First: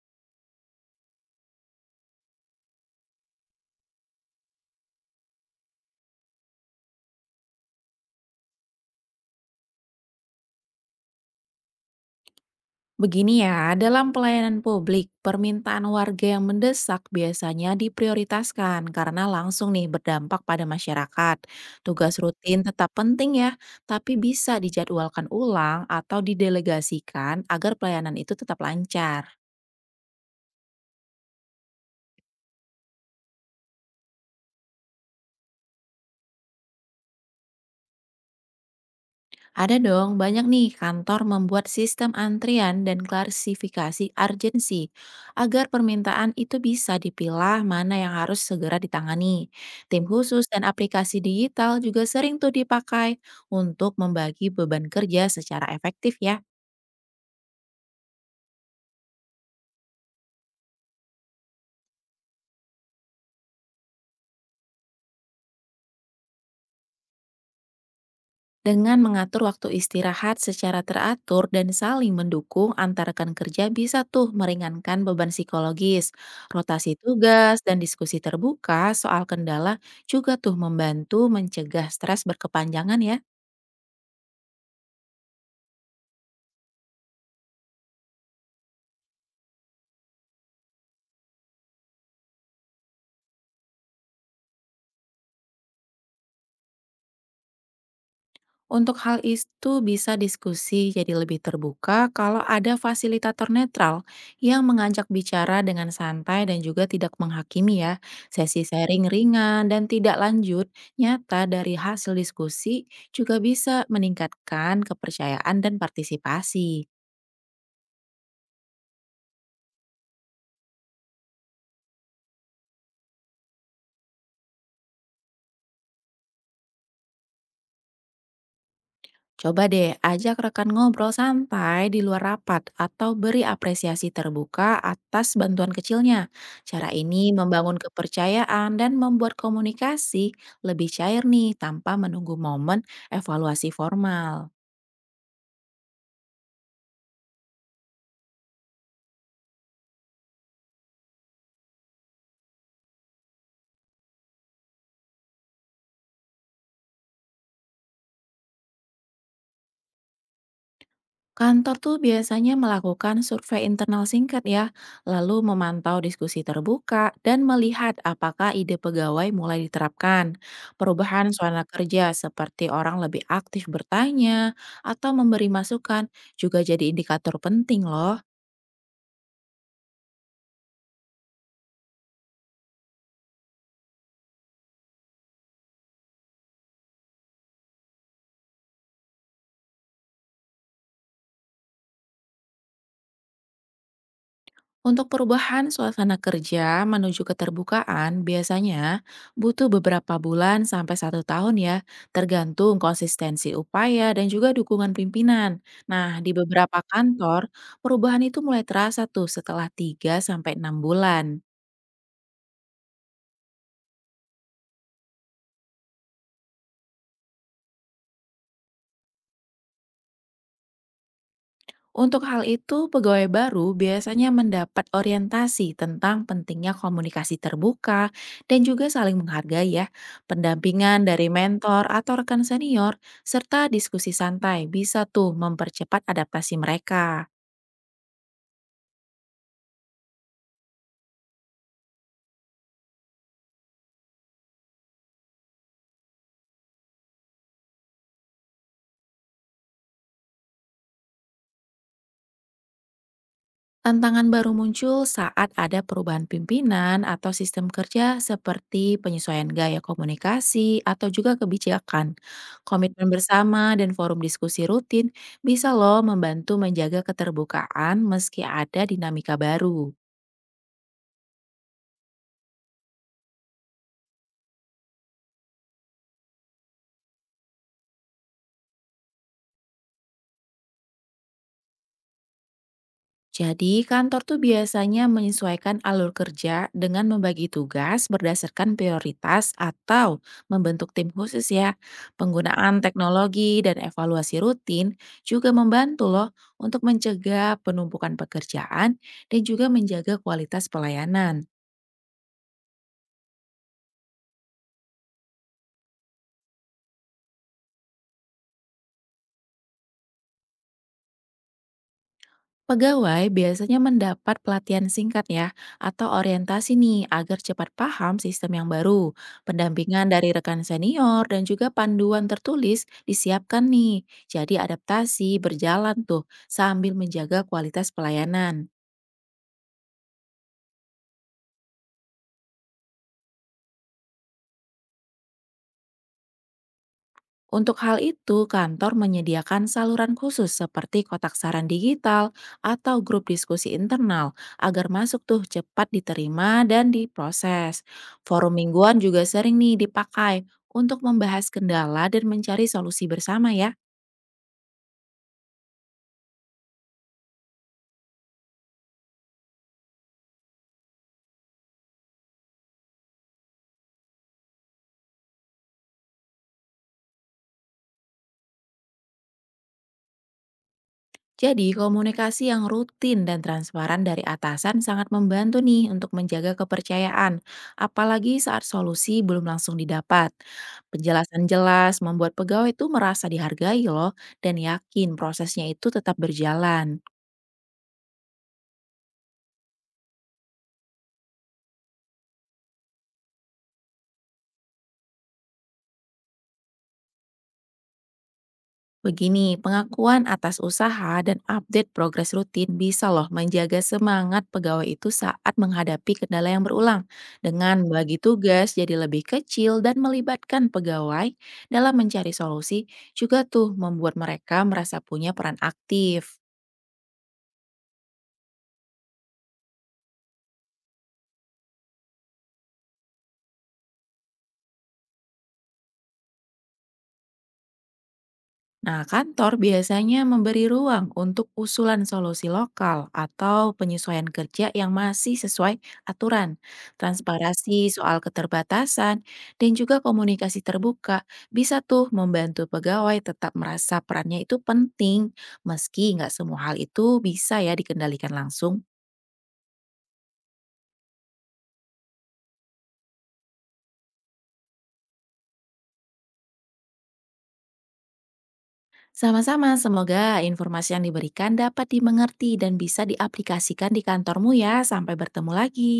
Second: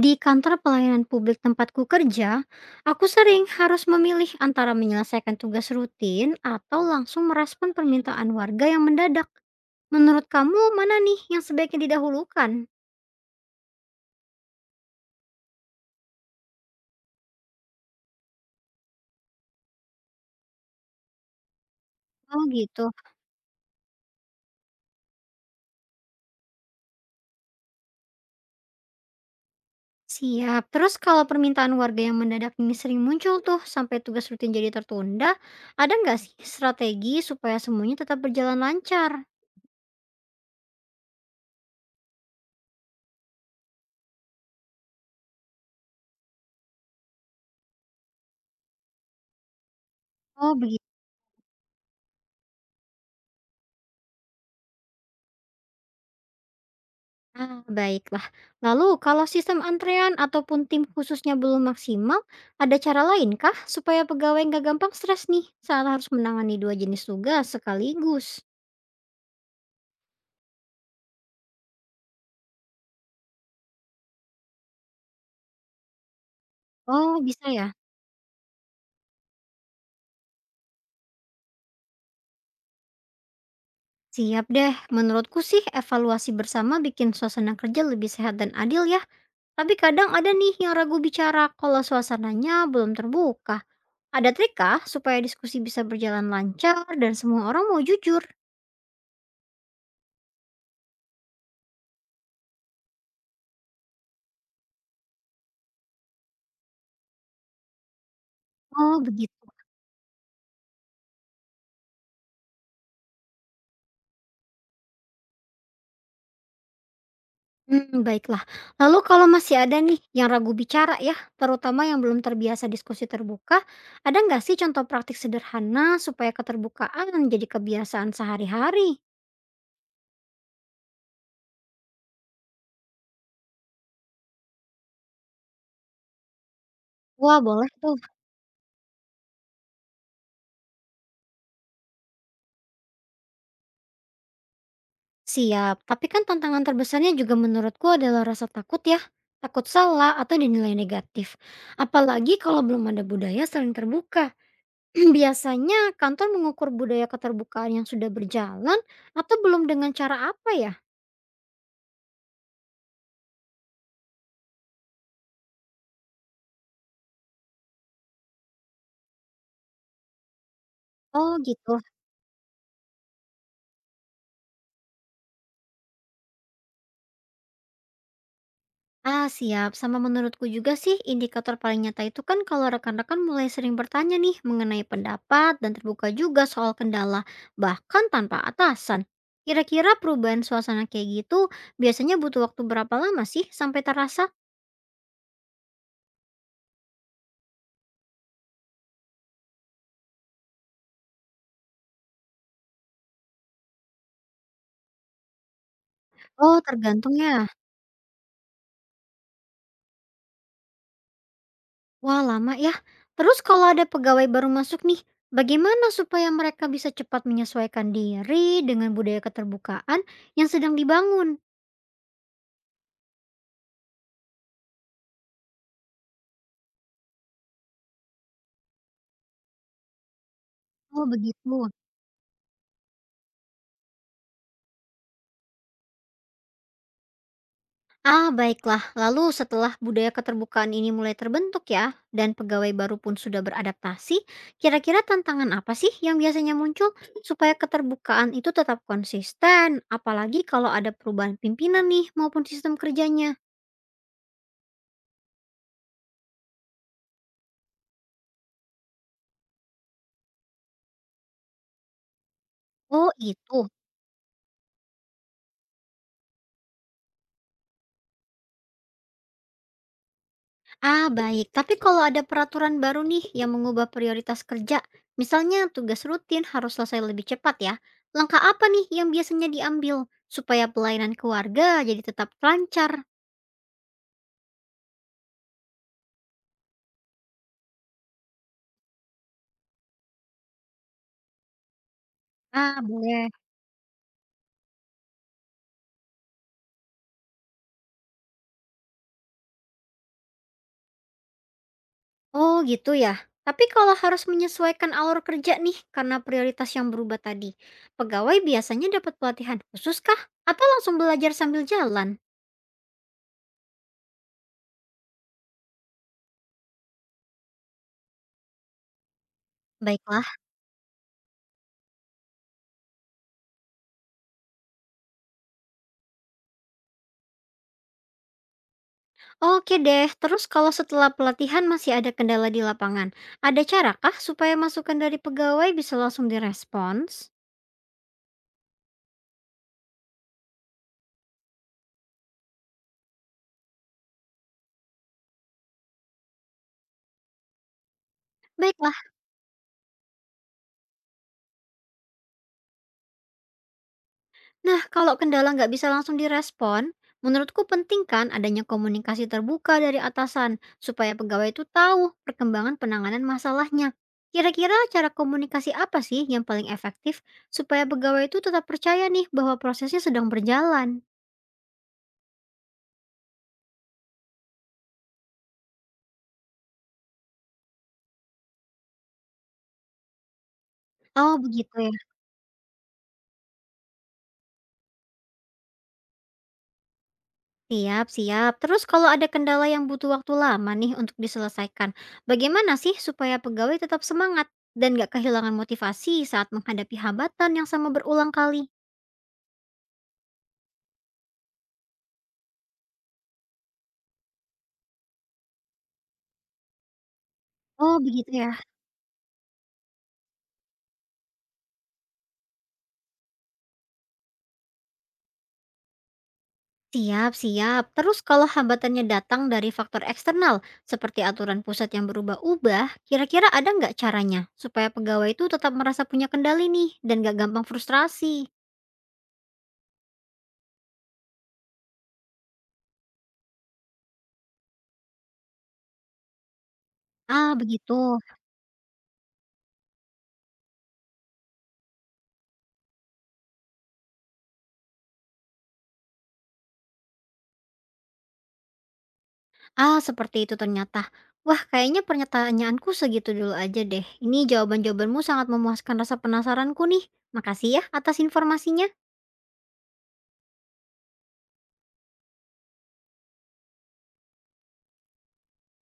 Di kantor pelayanan publik tempatku kerja, aku sering harus memilih antara menyelesaikan tugas rutin atau langsung merespon permintaan warga yang mendadak. Menurut kamu, mana nih yang sebaiknya didahulukan? Begini ya, dalam pelayanan publik, permintaan warga yang mendesak biasanya diprioritaskan karena langsung nih berdampak pada masyarakat. Tugas Oh rutin gitu. tetap penting ya, tapi bisa dijadwalkan ulang atau didelegasikan agar pelayanan itu tetap lancar. Siap. Terus kalau permintaan warga yang mendadak ini sering muncul tuh sampai tugas rutin jadi tertunda, ada nggak sih strategi supaya semuanya tetap berjalan lancar? Ada dong, banyak nih kantor membuat sistem antrian dan klasifikasi urgensi agar permintaan itu bisa dipilah mana yang harus segera ditangani. Tim khusus Oh dan begitu. aplikasi digital juga sering tuh dipakai untuk membagi beban kerja secara efektif ya. Ah, baiklah. Lalu kalau sistem antrean ataupun tim khususnya belum maksimal, ada cara lain kah supaya pegawai nggak gampang stres nih saat harus menangani dua jenis tugas sekaligus? Dengan mengatur waktu istirahat secara teratur dan saling mendukung antar rekan kerja bisa tuh meringankan beban psikologis. Rotasi Oh, bisa tugas ya? dan diskusi terbuka soal kendala juga tuh membantu mencegah stres berkepanjangan ya. Siap deh. Menurutku sih evaluasi bersama bikin suasana kerja lebih sehat dan adil ya. Tapi kadang ada nih yang ragu bicara kalau suasananya belum terbuka. Ada trik kah supaya diskusi bisa berjalan lancar dan semua orang mau jujur? Untuk hal itu bisa diskusi jadi lebih terbuka kalau ada fasilitator netral yang mengajak bicara dengan santai dan juga tidak menghakimi ya. Sesi Oh, sharing begitu. ringan dan tidak lanjut nyata dari hasil diskusi juga bisa meningkatkan kepercayaan dan partisipasi. Hmm, baiklah. Lalu kalau masih ada nih yang ragu bicara ya, terutama yang belum terbiasa diskusi terbuka, ada nggak sih contoh praktik sederhana supaya keterbukaan jadi kebiasaan sehari-hari? Coba deh ajak rekan ngobrol sampai di luar rapat atau beri apresiasi terbuka atas bantuan kecilnya. Cara ini Wah, boleh membangun tuh. kepercayaan dan membuat komunikasi lebih cair nih tanpa menunggu momen evaluasi formal. Siap. Tapi kan tantangan terbesarnya juga menurutku adalah rasa takut ya, takut salah atau dinilai negatif. Apalagi kalau belum ada budaya saling terbuka. Biasanya kantor mengukur budaya keterbukaan yang sudah berjalan atau belum dengan cara apa ya? Kantor tuh biasanya melakukan survei internal singkat ya, lalu memantau diskusi terbuka dan melihat apakah ide pegawai mulai diterapkan. Perubahan Oh, suasana gitu. kerja seperti orang lebih aktif bertanya atau memberi masukan juga jadi indikator penting loh. Ah, siap. Sama menurutku juga sih, indikator paling nyata itu kan kalau rekan-rekan mulai sering bertanya nih mengenai pendapat dan terbuka juga soal kendala, bahkan tanpa atasan. Kira-kira perubahan suasana kayak gitu biasanya butuh waktu berapa lama sih sampai terasa? Untuk perubahan suasana kerja menuju keterbukaan biasanya butuh beberapa bulan sampai 1 tahun ya, tergantung konsistensi upaya dan juga dukungan pimpinan. Nah, di Oh, beberapa tergantung ya. kantor, perubahan itu mulai terasa tuh setelah 3 sampai 6 bulan. Wah, lama ya. Terus kalau ada pegawai baru masuk nih, bagaimana supaya mereka bisa cepat menyesuaikan diri dengan budaya keterbukaan yang sedang dibangun? Untuk hal itu, pegawai baru biasanya mendapat orientasi tentang pentingnya komunikasi terbuka dan juga saling menghargai ya. Pendampingan Oh, dari begitu. mentor atau rekan senior serta diskusi santai bisa tuh mempercepat adaptasi mereka. Ah, baiklah. Lalu setelah budaya keterbukaan ini mulai terbentuk ya, dan pegawai baru pun sudah beradaptasi, kira-kira tantangan apa sih yang biasanya muncul supaya keterbukaan itu tetap konsisten, apalagi kalau ada perubahan pimpinan nih maupun sistem kerjanya? Tantangan baru muncul saat ada perubahan pimpinan atau sistem kerja seperti penyesuaian gaya komunikasi atau juga kebijakan. Komitmen Oh, bersama itu. dan forum diskusi rutin bisa loh membantu menjaga keterbukaan meski ada dinamika baru. Ah, baik. Tapi kalau ada peraturan baru nih yang mengubah prioritas kerja, misalnya tugas rutin harus selesai lebih cepat ya. Langkah apa nih yang biasanya diambil supaya pelayanan keluarga jadi tetap lancar? Jadi, kantor tuh biasanya menyesuaikan alur kerja dengan membagi tugas berdasarkan prioritas atau membentuk tim khusus ya. Ah, Penggunaan boleh. teknologi dan evaluasi rutin juga membantu loh untuk mencegah penumpukan pekerjaan dan juga menjaga kualitas pelayanan. Oh gitu ya. Tapi kalau harus menyesuaikan alur kerja nih karena prioritas yang berubah tadi, pegawai biasanya dapat pelatihan khusus kah? Atau langsung belajar sambil jalan? Pegawai biasanya mendapat pelatihan singkat ya, atau orientasi nih agar cepat paham sistem yang baru. Pendampingan Baiklah. dari rekan senior dan juga panduan tertulis disiapkan nih. Jadi adaptasi berjalan tuh sambil menjaga kualitas pelayanan. Oke deh, terus kalau setelah pelatihan masih ada kendala di lapangan, ada cara kah supaya masukan dari pegawai bisa langsung direspons? Untuk hal itu, kantor menyediakan saluran khusus seperti kotak saran digital atau grup diskusi internal agar masuk tuh cepat diterima dan diproses. Forum Baiklah. mingguan juga sering nih dipakai untuk membahas kendala dan mencari solusi bersama ya. Nah, kalau kendala nggak bisa langsung direspon, menurutku penting kan adanya komunikasi terbuka dari atasan supaya pegawai itu tahu perkembangan penanganan masalahnya. Kira-kira cara komunikasi apa sih yang paling efektif supaya pegawai itu tetap percaya nih bahwa prosesnya sedang berjalan? Jadi, komunikasi yang rutin dan transparan dari atasan sangat membantu nih untuk menjaga kepercayaan, apalagi saat solusi belum langsung didapat. Oh, Penjelasan begitu ya. jelas membuat pegawai itu merasa dihargai loh dan yakin prosesnya itu tetap berjalan. Siap, siap. Terus kalau ada kendala yang butuh waktu lama nih untuk diselesaikan, bagaimana sih supaya pegawai tetap semangat dan nggak kehilangan motivasi saat menghadapi hambatan yang sama berulang kali? Begini, pengakuan atas usaha dan update progres rutin bisa loh menjaga semangat pegawai itu saat menghadapi kendala yang berulang. Dengan Oh, bagi begitu ya. tugas jadi lebih kecil dan melibatkan pegawai dalam mencari solusi, juga tuh membuat mereka merasa punya peran aktif. Siap, siap. Terus kalau hambatannya datang dari faktor eksternal, seperti aturan pusat yang berubah-ubah, kira-kira ada nggak caranya supaya pegawai itu tetap merasa punya kendali nih dan nggak gampang frustrasi? Nah, kantor biasanya memberi ruang untuk usulan solusi lokal atau penyesuaian kerja yang masih sesuai aturan. Ah, Transparansi begitu. soal keterbatasan dan juga komunikasi terbuka bisa tuh membantu pegawai tetap merasa perannya itu penting, meski nggak semua hal itu bisa ya dikendalikan langsung. Ah, seperti itu ternyata. Wah, kayaknya pernyataanku segitu dulu aja deh. Ini jawaban-jawabanmu sangat memuaskan rasa penasaranku nih. Makasih ya atas informasinya. Sama-sama, semoga informasi yang diberikan dapat dimengerti dan bisa diaplikasikan di kantormu ya. Sampai bertemu lagi.